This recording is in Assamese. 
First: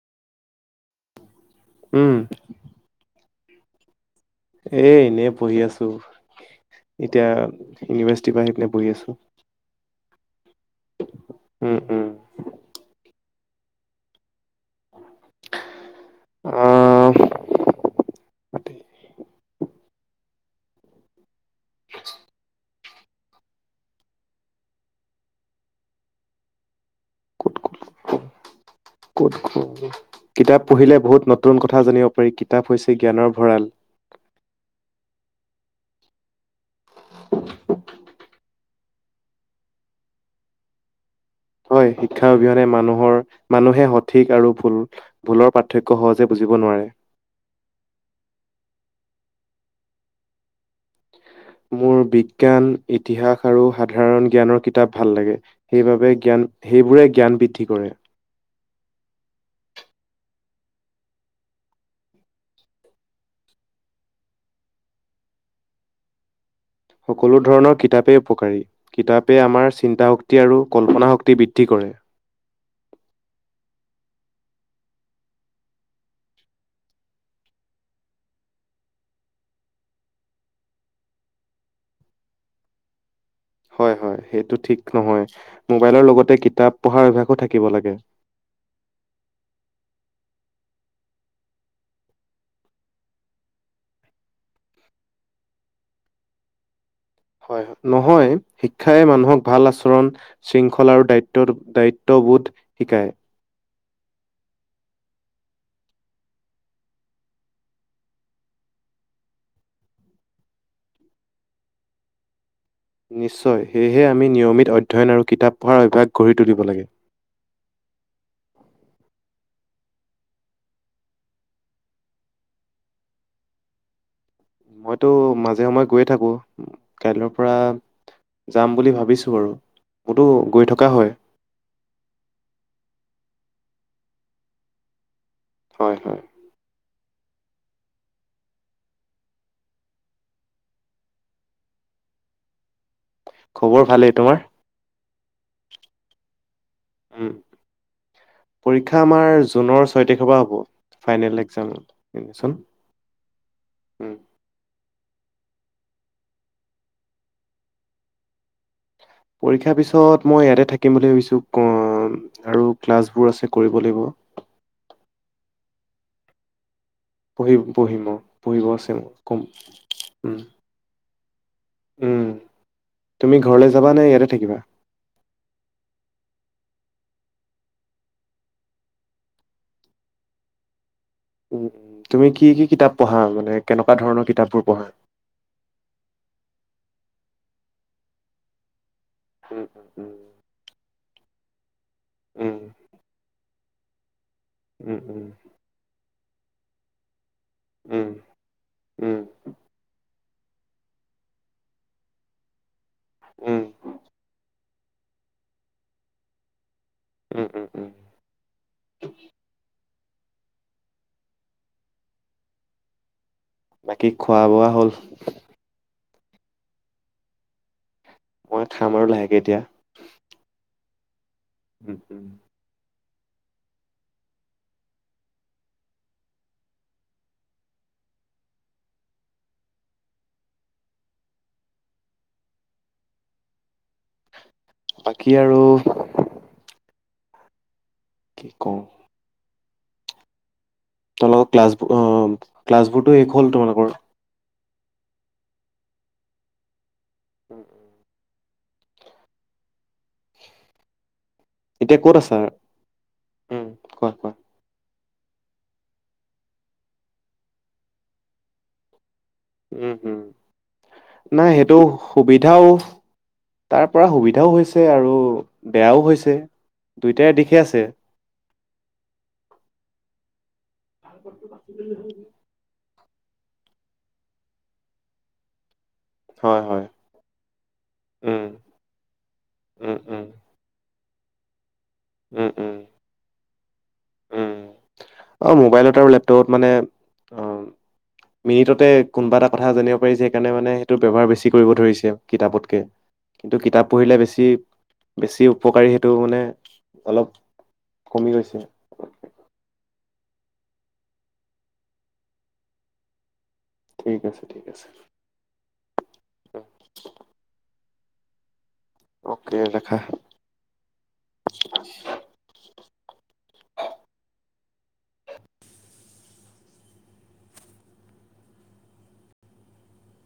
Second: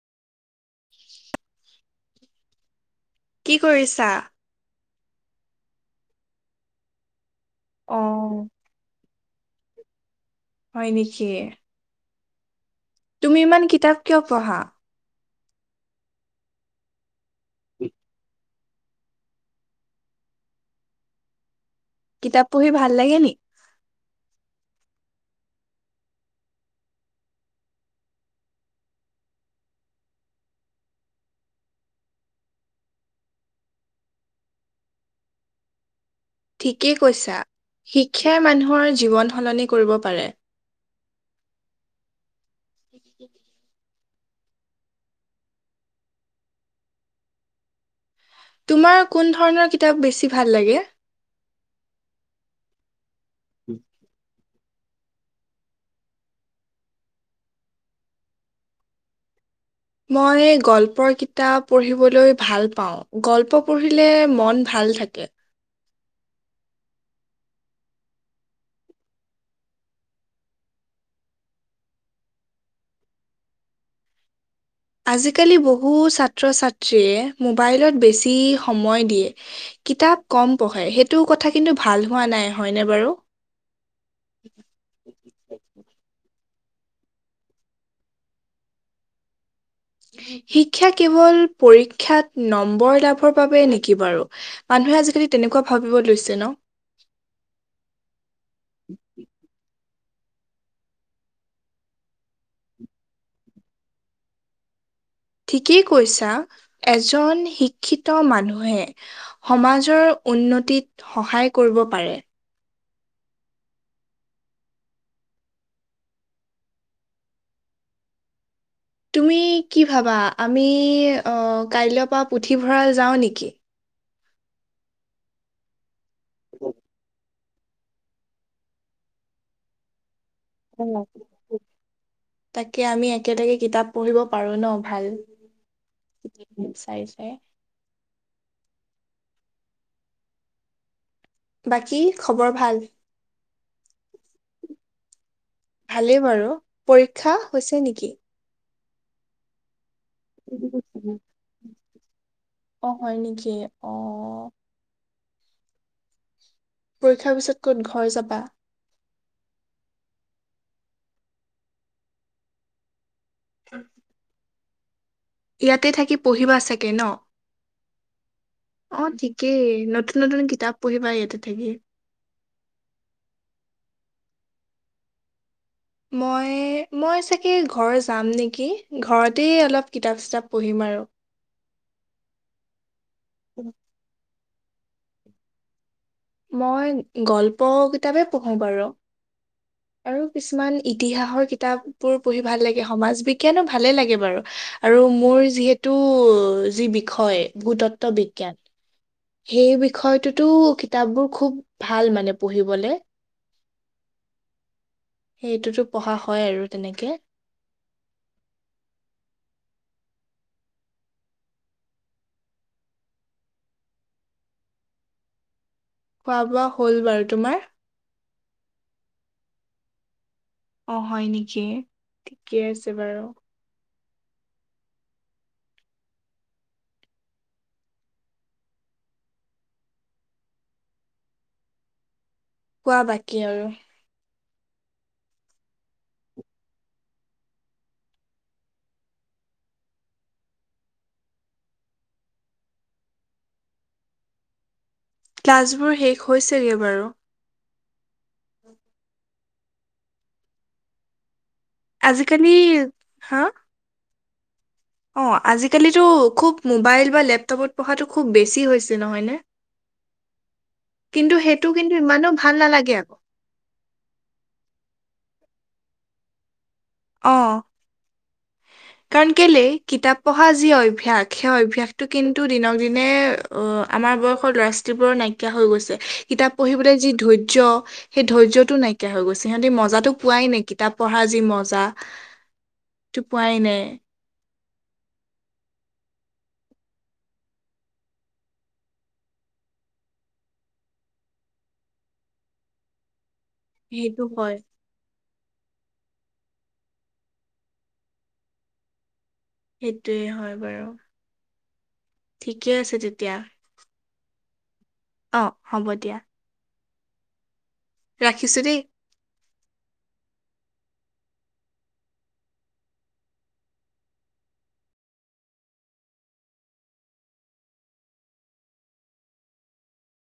উম। কি কৰিছা? এ এনেই পঢ়ি আছো, এতিয়া অ ইউনিভাৰ্চিটিৰ পৰা আহি পিনে পঢ়ি আছো। হয় নেকি। উম, উম্। তুমি ইমান কিতাপ কিয় পঢ়া? আহ্। কিতাপ পঢ়ি ভাল লাগে নি? ক'ত, ক'ত। কিতাপ পঢ়িলে বহুত নতুন কথা জানিব পাৰি, কিতাপ হৈছে জ্ঞানৰ ভঁৰাল। ঠিকেই কৈছা, শিক্ষাই মানুহৰ জীৱন সলনি কৰিব পাৰে। হয়, শিক্ষা অবিহনে মানুহৰ মানুহে সঠিক আৰু ভুল- ভুলৰ পাৰ্থক্য সহজে বুজিব নোৱাৰে। তোমাৰ কোন ধৰণৰ কিতাপ বেছি ভাল লাগে? মোৰ বিজ্ঞান, ইতিহাস আৰু সাধাৰণ জ্ঞানৰ কিতাপ ভাল লাগে। সেইবাবে জ্ঞান, সেইবোৰে জ্ঞান বৃদ্ধি কৰে। মই গল্পৰ কিতাপ পঢ়িবলৈ ভাল পাওঁ। গল্প পঢ়িলে মন ভাল থাকে। সকলো ধৰণৰ কিতাপেই উপকাৰী। কিতাপেই আমাৰ চিন্তা শক্তি আৰু কল্পনা শক্তি বৃদ্ধি কৰে। আজিকালি বহু ছাত্ৰ ছাত্ৰীয়ে মোবাইলত বেছি সময় দিয়ে। কিতাপ কম পঢ়ে, সেইটো কথা কিন্তু ভাল হোৱা নাই, হয়নে বাৰু? হয়, হয়। সেইটো ঠিক নহয়, মোবাইলৰ লগতে কিতাপ পঢ়াৰ অভ্যাসো থাকিব লাগে। শিক্ষা কেৱল পৰীক্ষাত নম্বৰ লাভৰ বাবেই নেকি বাৰু? মানুহে আজিকালি তেনেকুৱা ভাবিব লৈছে ন'? হয়, নহয় শিক্ষাই মানুহক ভাল আচৰণ- শৃংখলা আৰু দায়িত্ব দায়িত্ববোধ শিকায়। ঠিকেই কৈছা এজন শিক্ষিত মানুহে- সমাজৰ উন্নতিত সহায় কৰিব পাৰে। নিশ্চয়, সেয়েহে আমি নিয়মিত অধ্যয়ন আৰু কিতাপ পঢ়াৰ অভ্যাস গঢ়ি তুলিব লাগে। তুমি কি ভাবা আমি অঁ কাইলৈৰ পৰা পুথিভঁৰাল যাওঁ নেকি? মইতো মাজে সময়ে গৈয়ে থাকোঁ, কাইলৈৰ পৰা- যাম বুলি ভাবিছো বাৰু, বহুতো- অঁ, তাকে আমি একেলগে কিতাপ পঢ়িব পাৰো ন' ভাল? হয়, হয়। চায়, চায়। বাকী খবৰ ভাল? খবৰ ভালেই, তোমাৰ? ভালেই বাৰু, উম, পৰীক্ষা হৈছে নেকি? পৰীক্ষা আমাৰ জুনৰ ছয় তাৰিখৰ পৰা হ'ব ফাইনেল এক্সাম। অঁ, হয় নেকি? অঁ। পৰীক্ষাৰ পিছত ক'ত ঘৰ যাবা? পৰীক্ষাৰ পিছত মই ইয়াতে থাকিম বুলি ভাবিছোঁ [unintelligible] আৰু ক্লাছবোৰ আছে কৰিব লাগিব।। ইয়াতে থাকি পঢ়িবা চাগে ন'? পঢ়িম-পঢ়িম অঁ, পঢ়িব আছে অ কম, ঠিকেই নতুন উম। নতুন কিতাপ পঢ়িবা ইয়াতে থাকি। উম, তুমি ঘৰলৈ যাবা নে ইয়াতে থাকিবা? মই, মই চাগে ঘৰ যাম নেকি! ঘৰতেই অলপ কিতাপ-ছিতাপ পঢ়িম আৰু। উম, তুমি কি-কি কিতাপ পঢ়া মানে কেনেকুৱা ধৰণৰ কিতাপবোৰ পঢ়া? মই গল্প কিতাপে পঢ়োঁ বাৰু। উম। আৰু কিছুমান ইতিহাসৰ কিতাপ বোৰ পঢ়ি উম ভাল লাগে, সমাজ বিজ্ঞানো ভালে লাগে বাৰু। উম আৰু মোৰ যিহেতু যি বিষয়- উম ভূতত্ত্ব বিজ্ঞান। উম সেই বিষয়টোতো- কিতাপ বোৰ খুব ভাল মানে পঢ়িঁবলে। উম সেইটোতো পঢ়া হয় আৰু তেনেকে। উম-উম-উম। বাকী খোৱা বোৱা হ'ল? খোৱা বোৱা হ'ল বাৰু, তোমাৰ? মই খাম আৰু লাহেকে এতিয়া। অ, হয় নেক? উম উম ঠিকে আছে বাৰু। কোৱা বাকী আৰু। বাকী আৰু। কি কওঁ? তোমালোকৰ ক্লাছবোৰ অ' ক্লাছবোৰটো শেষ হ'ল তোমালোকৰ? ক্লাছবোৰ শেষ হৈছেগে বাৰু। অ'। এতিয়া ক'ত আছা? আজিকালি হা? উম, কোৱা কোৱা অ' আজিকালিতো খুব মোবাইল বা লেপটপত পঢ়াটো খুব বেছি হৈছে নহয়নে? উম উম কিন্তু নাই সেইটো কিন্তু ইমানো ভাল সুবিধাও। নালাগে আকৌ তাৰ পৰা সুবিধাও হৈছে আৰু বেয়াও হৈছে। দুইোটাই অ' দিশে আছে। [inaudible] কাৰণ কেইলে কিতাপ পঢ়া যি অভ্যয়াস সেই অভ্যসটো কিন্তু দিনক দিনে। অ' আমাৰ বয়সৰ ল'ৰা ছোৱালীবোৰৰ নাইকিয়া হৈ গৈছে। কিতাপ হয় হয় পঢ়িবলৈ যি ধৈৰ্য ৰ্য্য সেই উম, ধৈৰ্য্যটো নাইকিয়া হৈ গৈছে। সিহঁতি উম, মজাটো উম, পোৱাই নাই কিতাপ পঢ়াৰ যি মজা। উম উম। টো পোৱাই নাই। উম। অ' মোবাইলত আৰু লেপটপত মানে অ'। [inaudible] মিনিটতে কোনোবা এটা কথা জানিব পাৰি যে সেইকাৰণে মানে সেইটো ব্যৱহাৰ বেছি কৰিব ধৰিছে কিতাপতকে। কিন্তু কিতাপ পঢ়িলে সেইটো বেছি। হয় বেছি উপকাৰী সেইটো মানে অলপ কমি গৈছে। সেইটোয়ে হয় বাৰু। ঠিকে আছে তেতিয়া। ঠিক আছে ঠিক আছে। অ' হ'ব দিয়া। ৰাখিছো দেই। অ'কে ৰাখা।